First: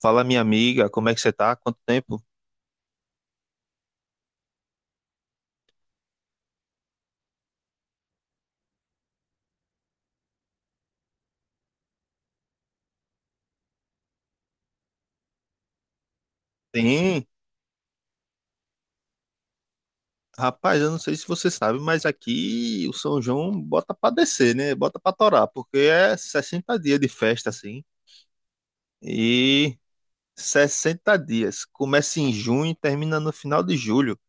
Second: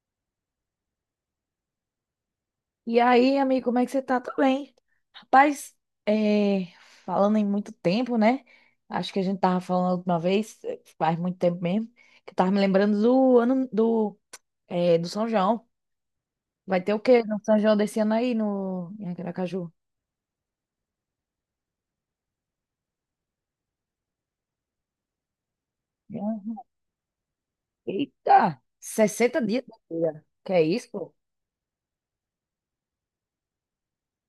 Fala, minha amiga, como é que você tá? Quanto tempo? E aí, amigo, como é que você tá? Tudo bem? Rapaz, é, falando em muito tempo, né? Acho que a gente tava falando a última vez, faz muito tempo mesmo, que eu tava me lembrando do ano do São João. Vai ter o quê Sim, no São João desse ano aí no, em Aracaju? rapaz, eu não sei se você sabe, mas aqui o São João bota pra descer, né? Bota pra torar, porque é Hum. 60 dias de festa, assim. Eita! 60 dias, E minha filha. Que é isso, pô? 60 dias. Começa em junho e termina no final de julho.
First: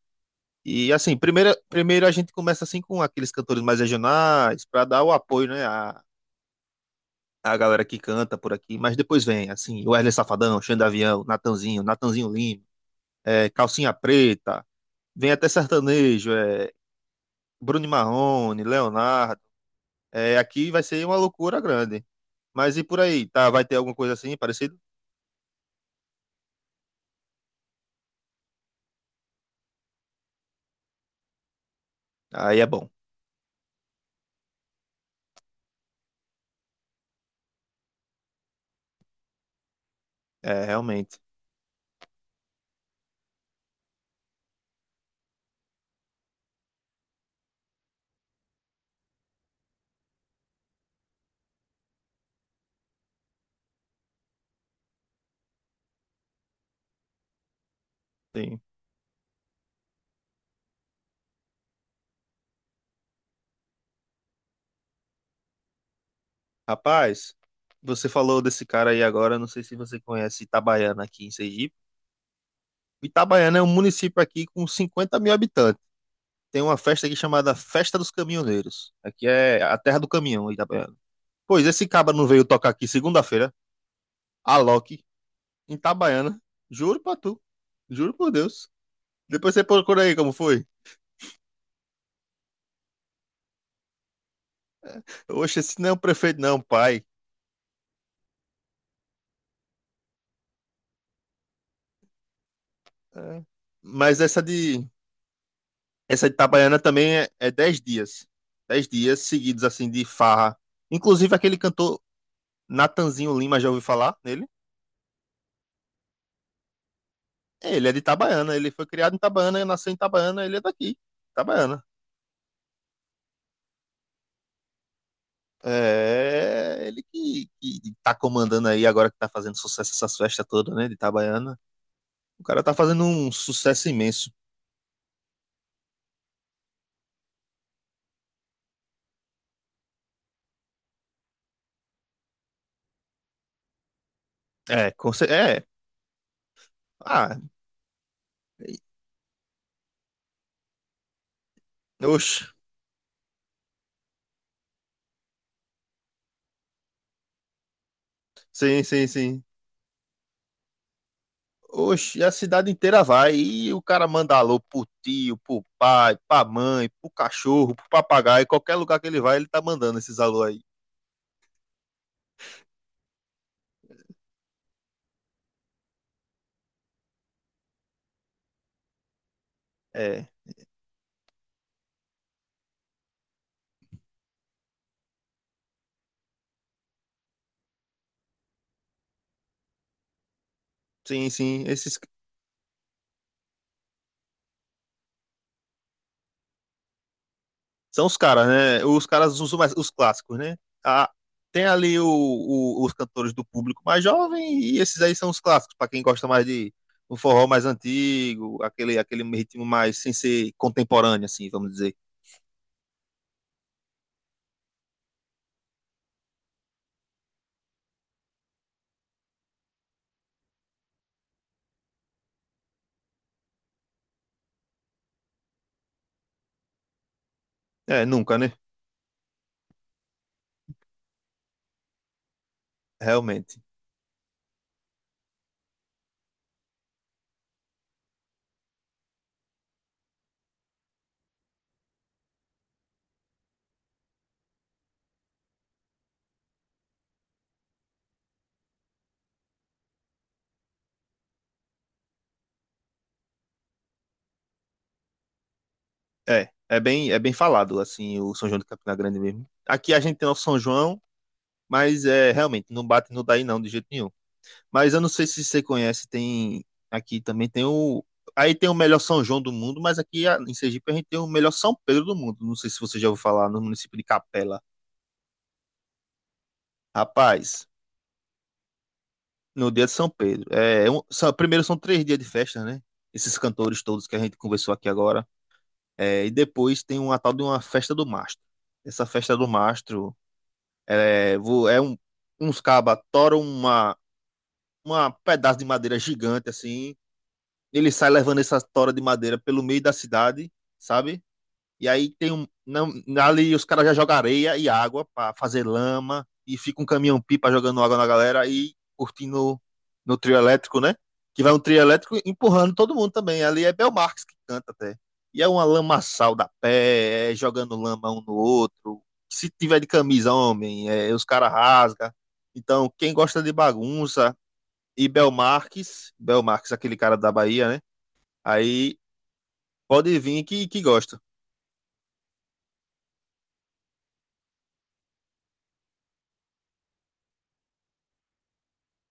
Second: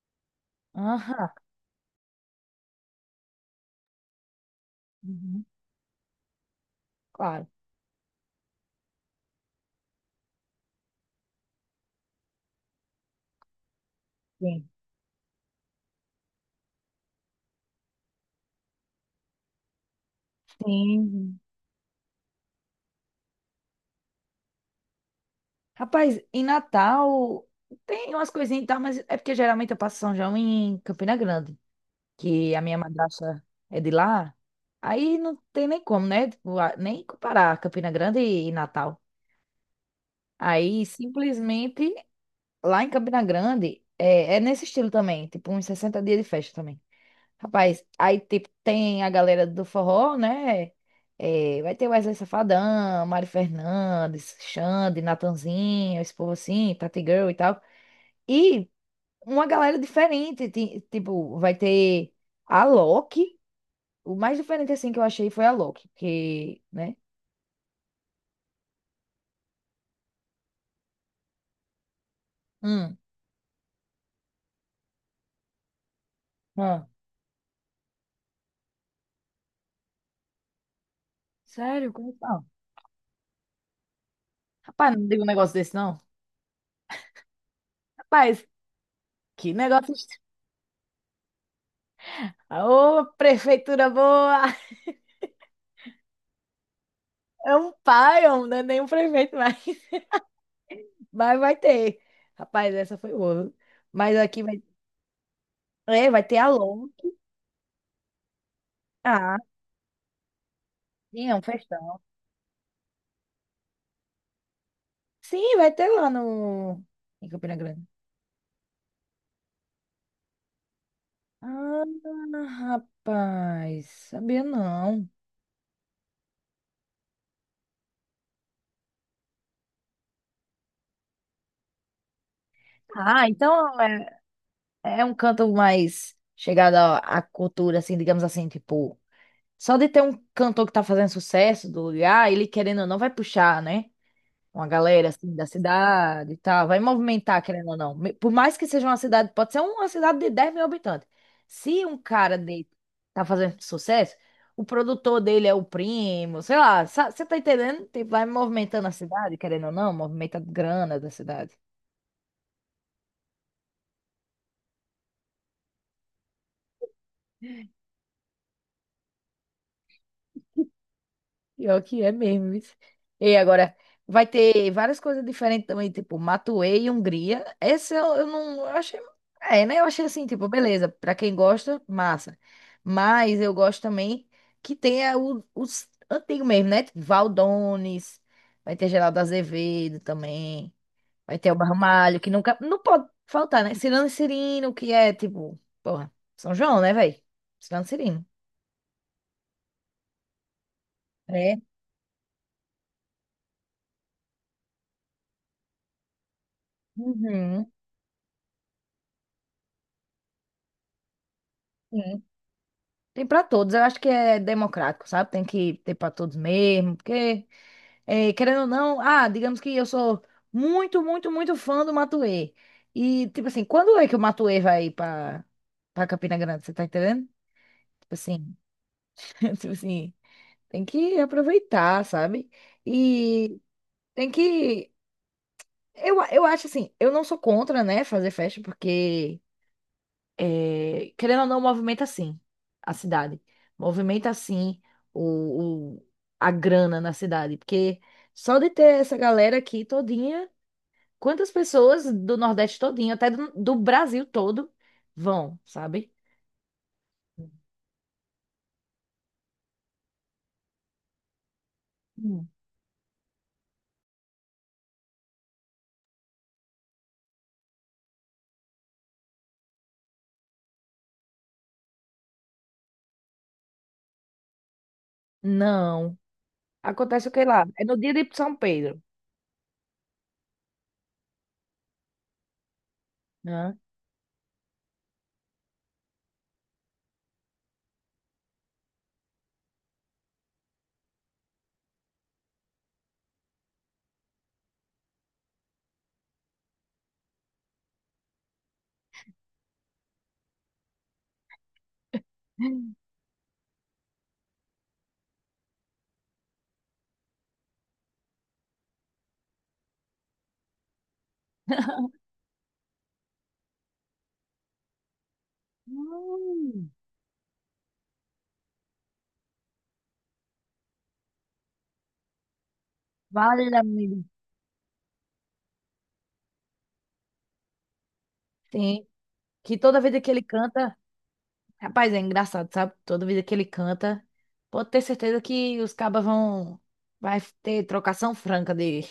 E assim, Aham. primeiro a gente começa assim com aqueles cantores mais regionais, pra dar o Uhum. apoio, né? Claro. A galera que canta por aqui, mas depois vem, assim, o Wesley Safadão, Xand Avião, Natanzinho, Natanzinho Lima, Calcinha Preta. Sim. Vem até sertanejo, é Bruno e Marrone, Leonardo. É, aqui vai ser uma Sim. loucura grande. Mas e por aí? Tá, vai ter alguma coisa assim parecido? Rapaz, em Natal tem umas coisinhas e tal, mas é porque geralmente eu passo São João em Campina Grande, que Aí a é minha bom. madrasta é de lá, aí não tem nem como, né? Tipo, nem comparar Campina Grande e Natal. É, Aí realmente. simplesmente lá em Campina Grande é nesse estilo também, tipo uns 60 dias de festa também. Rapaz, aí tipo tem a galera do forró, né? É, vai ter Wesley Safadão, Mari Fernandes, Xande, Natanzinho, esse povo assim, Tati Girl e tal. Sim. E uma galera diferente, tipo, vai ter a Loki. O mais diferente, assim, que eu achei foi a Loki, porque, né? Rapaz, você falou desse cara aí agora, não sei se você conhece Itabaiana aqui em Sergipe. Hum. Itabaiana é um município aqui com 50 mil habitantes. Tem uma Ah, festa aqui chamada Festa dos Caminhoneiros. Aqui é a terra do caminhão, Itabaiana. Pois esse sério? cabra Como não veio não? tocar aqui segunda-feira, Rapaz, Alok, não digo um negócio desse, em não. Itabaiana. Juro pra tu. Juro por Rapaz, Deus. que Depois você negócio. procura aí como foi. Ô, prefeitura boa! Oxe, esse não é o prefeito, não, pai. É um pai, não é nenhum prefeito, mais mas vai ter. Rapaz, essa foi É. boa. Viu? Mas Mas essa aqui vai, de é, vai essa de ter a Itabaiana Loki. também é 10 dias. Dez dias Ah, seguidos, assim, de farra. sim, Inclusive é um aquele festão. cantor Natanzinho Lima, já ouviu falar nele? Sim, vai ter lá no... em Campina Grande. Ele é de Itabaiana, ele foi criado em Itabaiana, nasceu em Itabaiana, ele é daqui, Itabaiana. Ah, rapaz, sabia não. É ele que tá comandando aí agora que tá fazendo sucesso essas festas todas, né, de Itabaiana. O cara tá fazendo Ah, um então sucesso é. imenso. É um canto mais chegado à cultura, assim, digamos assim, tipo, só de ter um cantor que tá fazendo sucesso do lugar, ele querendo ou não vai puxar, né? Uma É, galera assim da é. cidade e tal, vai Ah, movimentar, querendo ou não. Por mais que seja uma cidade, pode ser uma cidade de 10 mil habitantes. Se um cara oxe. de tá fazendo sucesso, o produtor dele é o primo, sei lá, você tá entendendo? Tipo, vai Sim, movimentando a sim, cidade, sim. querendo ou não, movimenta grana da cidade. Oxe, a cidade inteira vai. E o cara manda alô pro tio, pro pai, pra mãe, pro cachorro, pro papagaio. Qualquer lugar que ele vai, ele tá mandando esses alô aí. Pior que é mesmo isso. E agora, vai ter várias coisas diferentes também, tipo Matuê e Hungria. Essa eu não eu achei. É, né? Eu achei assim, É, tipo, beleza, pra quem gosta, massa. Mas eu gosto também que tenha os antigos mesmo, né? Tipo, Valdones, vai ter Geraldo Azevedo também, sim, vai ter o sim. Esses Barmalho, que nunca. Não pode faltar, né? Cirano e Cirino, que é tipo, porra, São João, né, velho? Cirano e são os Cirino. caras, né? Os caras usam mais os clássicos, né? Ah, É. tem ali os cantores do público mais jovem e esses aí são os clássicos, pra quem gosta mais de um forró mais Uhum. antigo, aquele ritmo mais sem ser contemporâneo, assim, vamos dizer. Sim. Tem para todos, eu acho que é democrático, sabe? Tem que ter para todos mesmo, porque, querendo ou não, ah, digamos que eu sou muito, muito, muito fã do Matuê. E, tipo assim, quando é que o Matuê vai para Campina Grande, você tá entendendo? É, Tipo nunca, né? assim, tipo assim, tem que aproveitar, sabe? E Realmente. tem que. Eu acho assim, eu não sou contra, né, fazer festa, porque querendo ou não, movimenta sim a cidade. Movimenta sim o, o- a grana na cidade. Porque só de ter essa galera aqui todinha, quantas pessoas do Nordeste todinho, até do Brasil todo, vão, sabe? É, é bem falado, assim, o São João de Campina Grande mesmo. Aqui a gente tem o São João, mas é Hum. realmente não bate no daí não, de jeito nenhum. Mas eu não sei se você conhece, tem aqui também tem o aí tem o melhor São João do mundo, mas aqui em Sergipe a gente tem o melhor São Pedro do mundo. Não sei se você já ouviu falar no município de Capela. Não. Acontece o que lá? Rapaz, É no dia de São Pedro, no dia de São Pedro, primeiro são três dias de festa, né? Esses né? cantores todos que a gente conversou aqui agora. É, e depois tem uma tal de uma festa do mastro. Essa festa do mastro É, vo- é um, uns cabas toram uma pedaço de madeira gigante assim. Ele sai levando essa tora de madeira pelo meio da cidade, sabe? E aí tem um. Não, ali os caras já jogam areia e água pra fazer lama. E fica um caminhão-pipa jogando água na galera e curtindo no trio elétrico, né? Que vai um trio elétrico empurrando todo mundo também. Ali é Belmarx que canta até. E é uma lamaçal da Hum. pé, é jogando lama um no outro. Se tiver de camisa, homem, é, os caras rasga. Então, quem gosta de Vale, amigo. bagunça e Belmarques, aquele cara da Bahia, né? Aí Sim. Que toda pode vez que ele vir que canta. gosta. Rapaz, é engraçado, sabe? Toda vez que ele canta, pode ter certeza que os cabas vão. Vai ter trocação franca de,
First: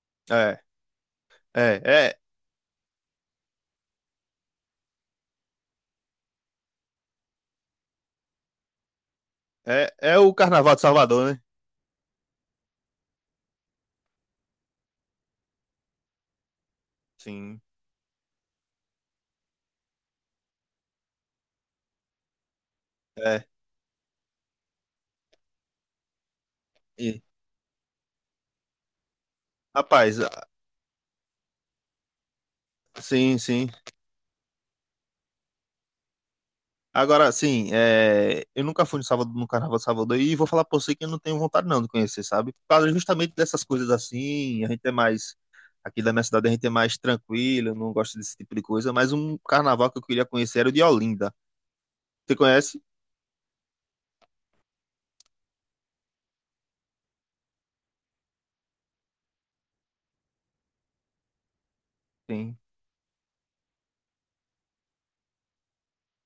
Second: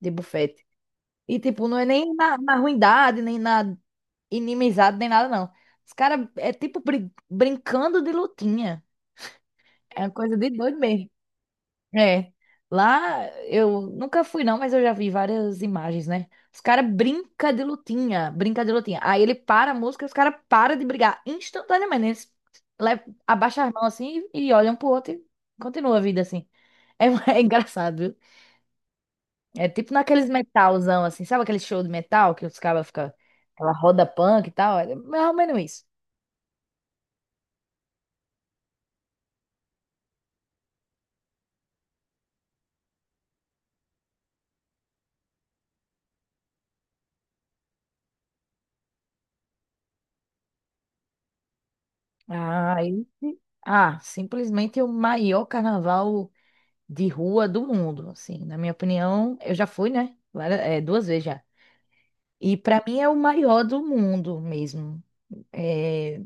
de É, bufete. E, tipo, não é, é nem é, na ruindade, nem na inimizade, nem nada, não. Os caras é tipo brincando de lutinha. É uma é o coisa de Carnaval doido de mesmo. Salvador, né? É, lá eu nunca fui não, mas eu já vi várias imagens, né? Os caras brinca Sim. de lutinha, brinca de lutinha. Aí ele para a música, os caras param de brigar instantaneamente. Eles É. abaixam as mãos assim e olham pro outro e continua a vida assim. É, E- é engraçado, viu? É tipo Rapaz, naqueles ah, metalzão assim, sabe aquele show de metal que os caras ficam, sim, sim. aquela roda punk e tal? É mais ou menos isso. Agora, sim, é, eu nunca fui no Salvador, no Carnaval de Salvador e vou falar pra você que eu não tenho vontade não de conhecer, sabe? Por causa justamente dessas coisas assim, a gente é mais, aqui da minha cidade a gente é mais tranquilo, eu não gosto desse tipo de coisa, mas um carnaval que eu queria conhecer era o de Olinda. Você Ah, conhece? Simplesmente o maior carnaval de rua do mundo, assim. Na minha opinião, eu já fui, né? 2 vezes já. E Sim. para mim é o maior do mundo mesmo. É,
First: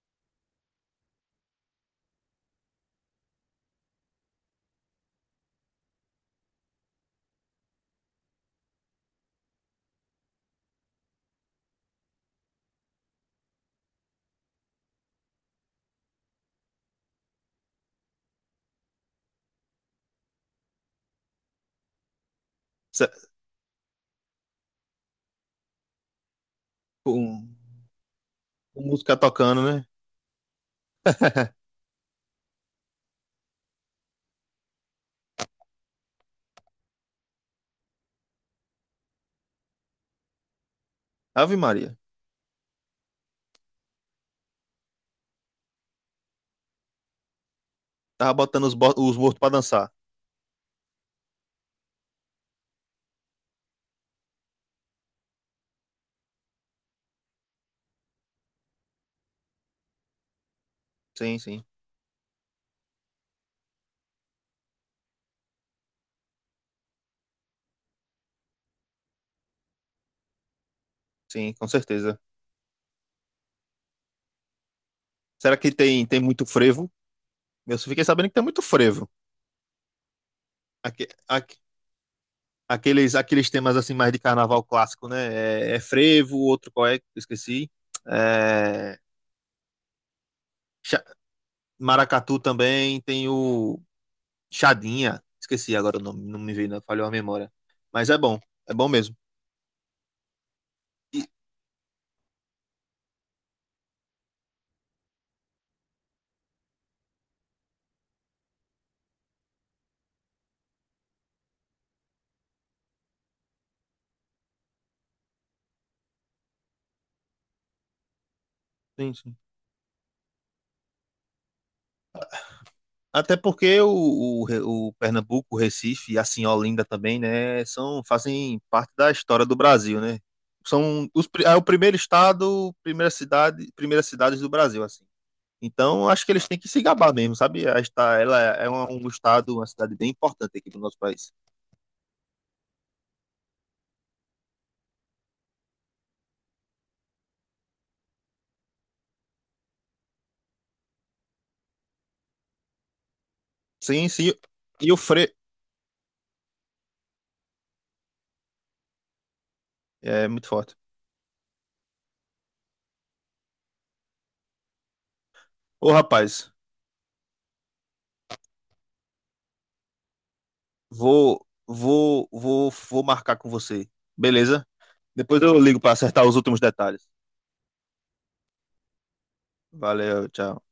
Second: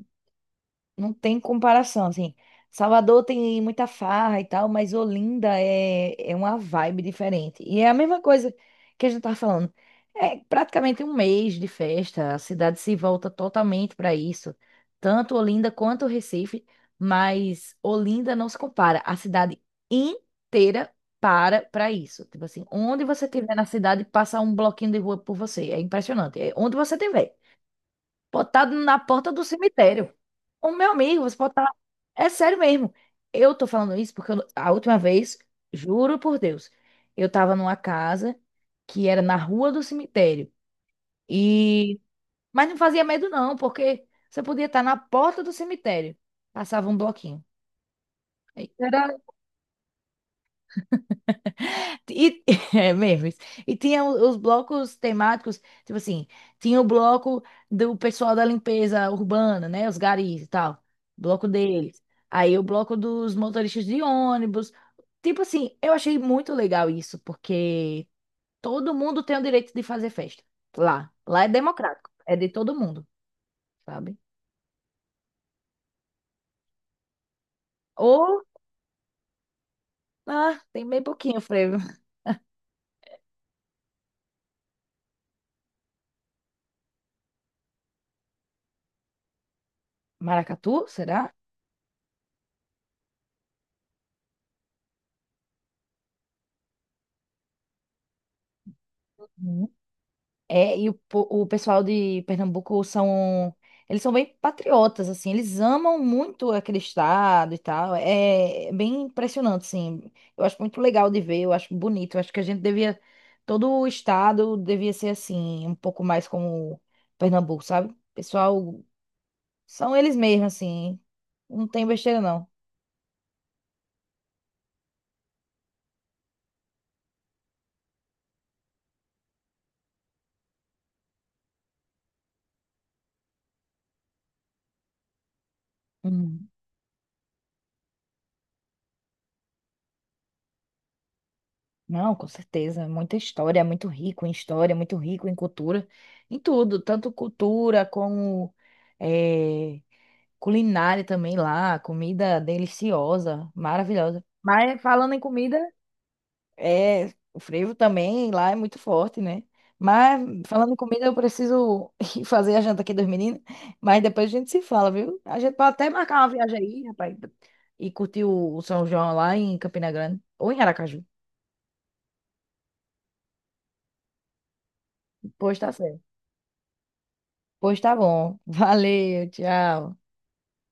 não tem comparação, assim. Salvador tem muita farra e tal, mas Olinda é uma vibe diferente. E é a mesma coisa que a gente tava falando. É praticamente um mês de festa, a cidade se volta totalmente para isso. Tanto Olinda quanto Recife, mas Olinda não se compara. A cidade inteira para para isso. Tipo assim, onde Cê- você estiver na cidade, passa um bloquinho de rua por você. É impressionante. É onde você estiver. Com, Pode estar com na música porta do tocando, né? cemitério. O meu amigo, você pode estar. É sério mesmo. Eu tô falando isso porque a última vez, juro por Deus, eu tava numa casa que era na rua do cemitério. Ave Maria. E... Mas não fazia medo, não, porque você podia estar na porta do cemitério. Passava um bloquinho. Tava botando Aí os Era mortos pra dançar. E, é mesmo isso. E tinha os blocos temáticos, tipo assim, tinha o bloco do pessoal da limpeza urbana, né? Os garis e tal. Sim, Bloco sim, deles. Aí o bloco dos motoristas de ônibus. Tipo assim, eu achei muito legal isso, porque todo mundo tem o direito de fazer festa. Lá. Lá é sim, com democrático. certeza. É de todo mundo, sabe? Será que tem, tem muito frevo? Eu só fiquei sabendo Ou, que tem muito frevo. ah, tem bem Aque- pouquinho aque- frevo. Aqueles, aqueles temas assim mais de carnaval clássico, né? É, é frevo, outro qual é? Esqueci. É, Maracatu, cha- será? maracatu também, tem o Chadinha. Esqueci agora o nome, não me veio, não, falhou a memória. Mas é bom mesmo. É, e o, po- E- o pessoal de Pernambuco são. Eles são bem patriotas, assim. Eles amam muito aquele estado e tal. É bem impressionante, assim. Eu acho muito legal de ver, eu acho bonito. Eu acho que a gente devia. Todo o estado devia ser assim, um pouco mais como Pernambuco, sabe? Pessoal, Sim, sim. são eles mesmos, assim. Não tem besteira, Até porque o Pernambuco, o Recife e assim Olinda também, né, são, fazem parte da história do Brasil, né? São os, pri- é o primeiro estado, primeira cidade, primeiras cidades do Brasil, assim. Então, acho que não. eles têm que se gabar mesmo, sabe? Ela é um estado, uma cidade bem importante aqui do nosso país. Não, com certeza, é muita história, é muito rico em história, é muito rico em cultura, em tudo, tanto cultura como eh, culinária também lá, comida deliciosa, Sim, maravilhosa. sim. Mas E o falando em Fre... comida, é, o frevo também lá é muito forte, né? Mas É muito falando forte. em comida, eu preciso ir fazer a janta aqui dos meninos, mas depois a gente se fala, viu? A gente pode até Ô, marcar uma rapaz, viagem aí, rapaz, e curtir o São João lá em Campina Grande ou em Aracaju. vou marcar com você, beleza? Depois eu Pois tá ligo para certo. acertar os últimos detalhes. Pois tá bom. Valeu, tchau. Valeu, tchau.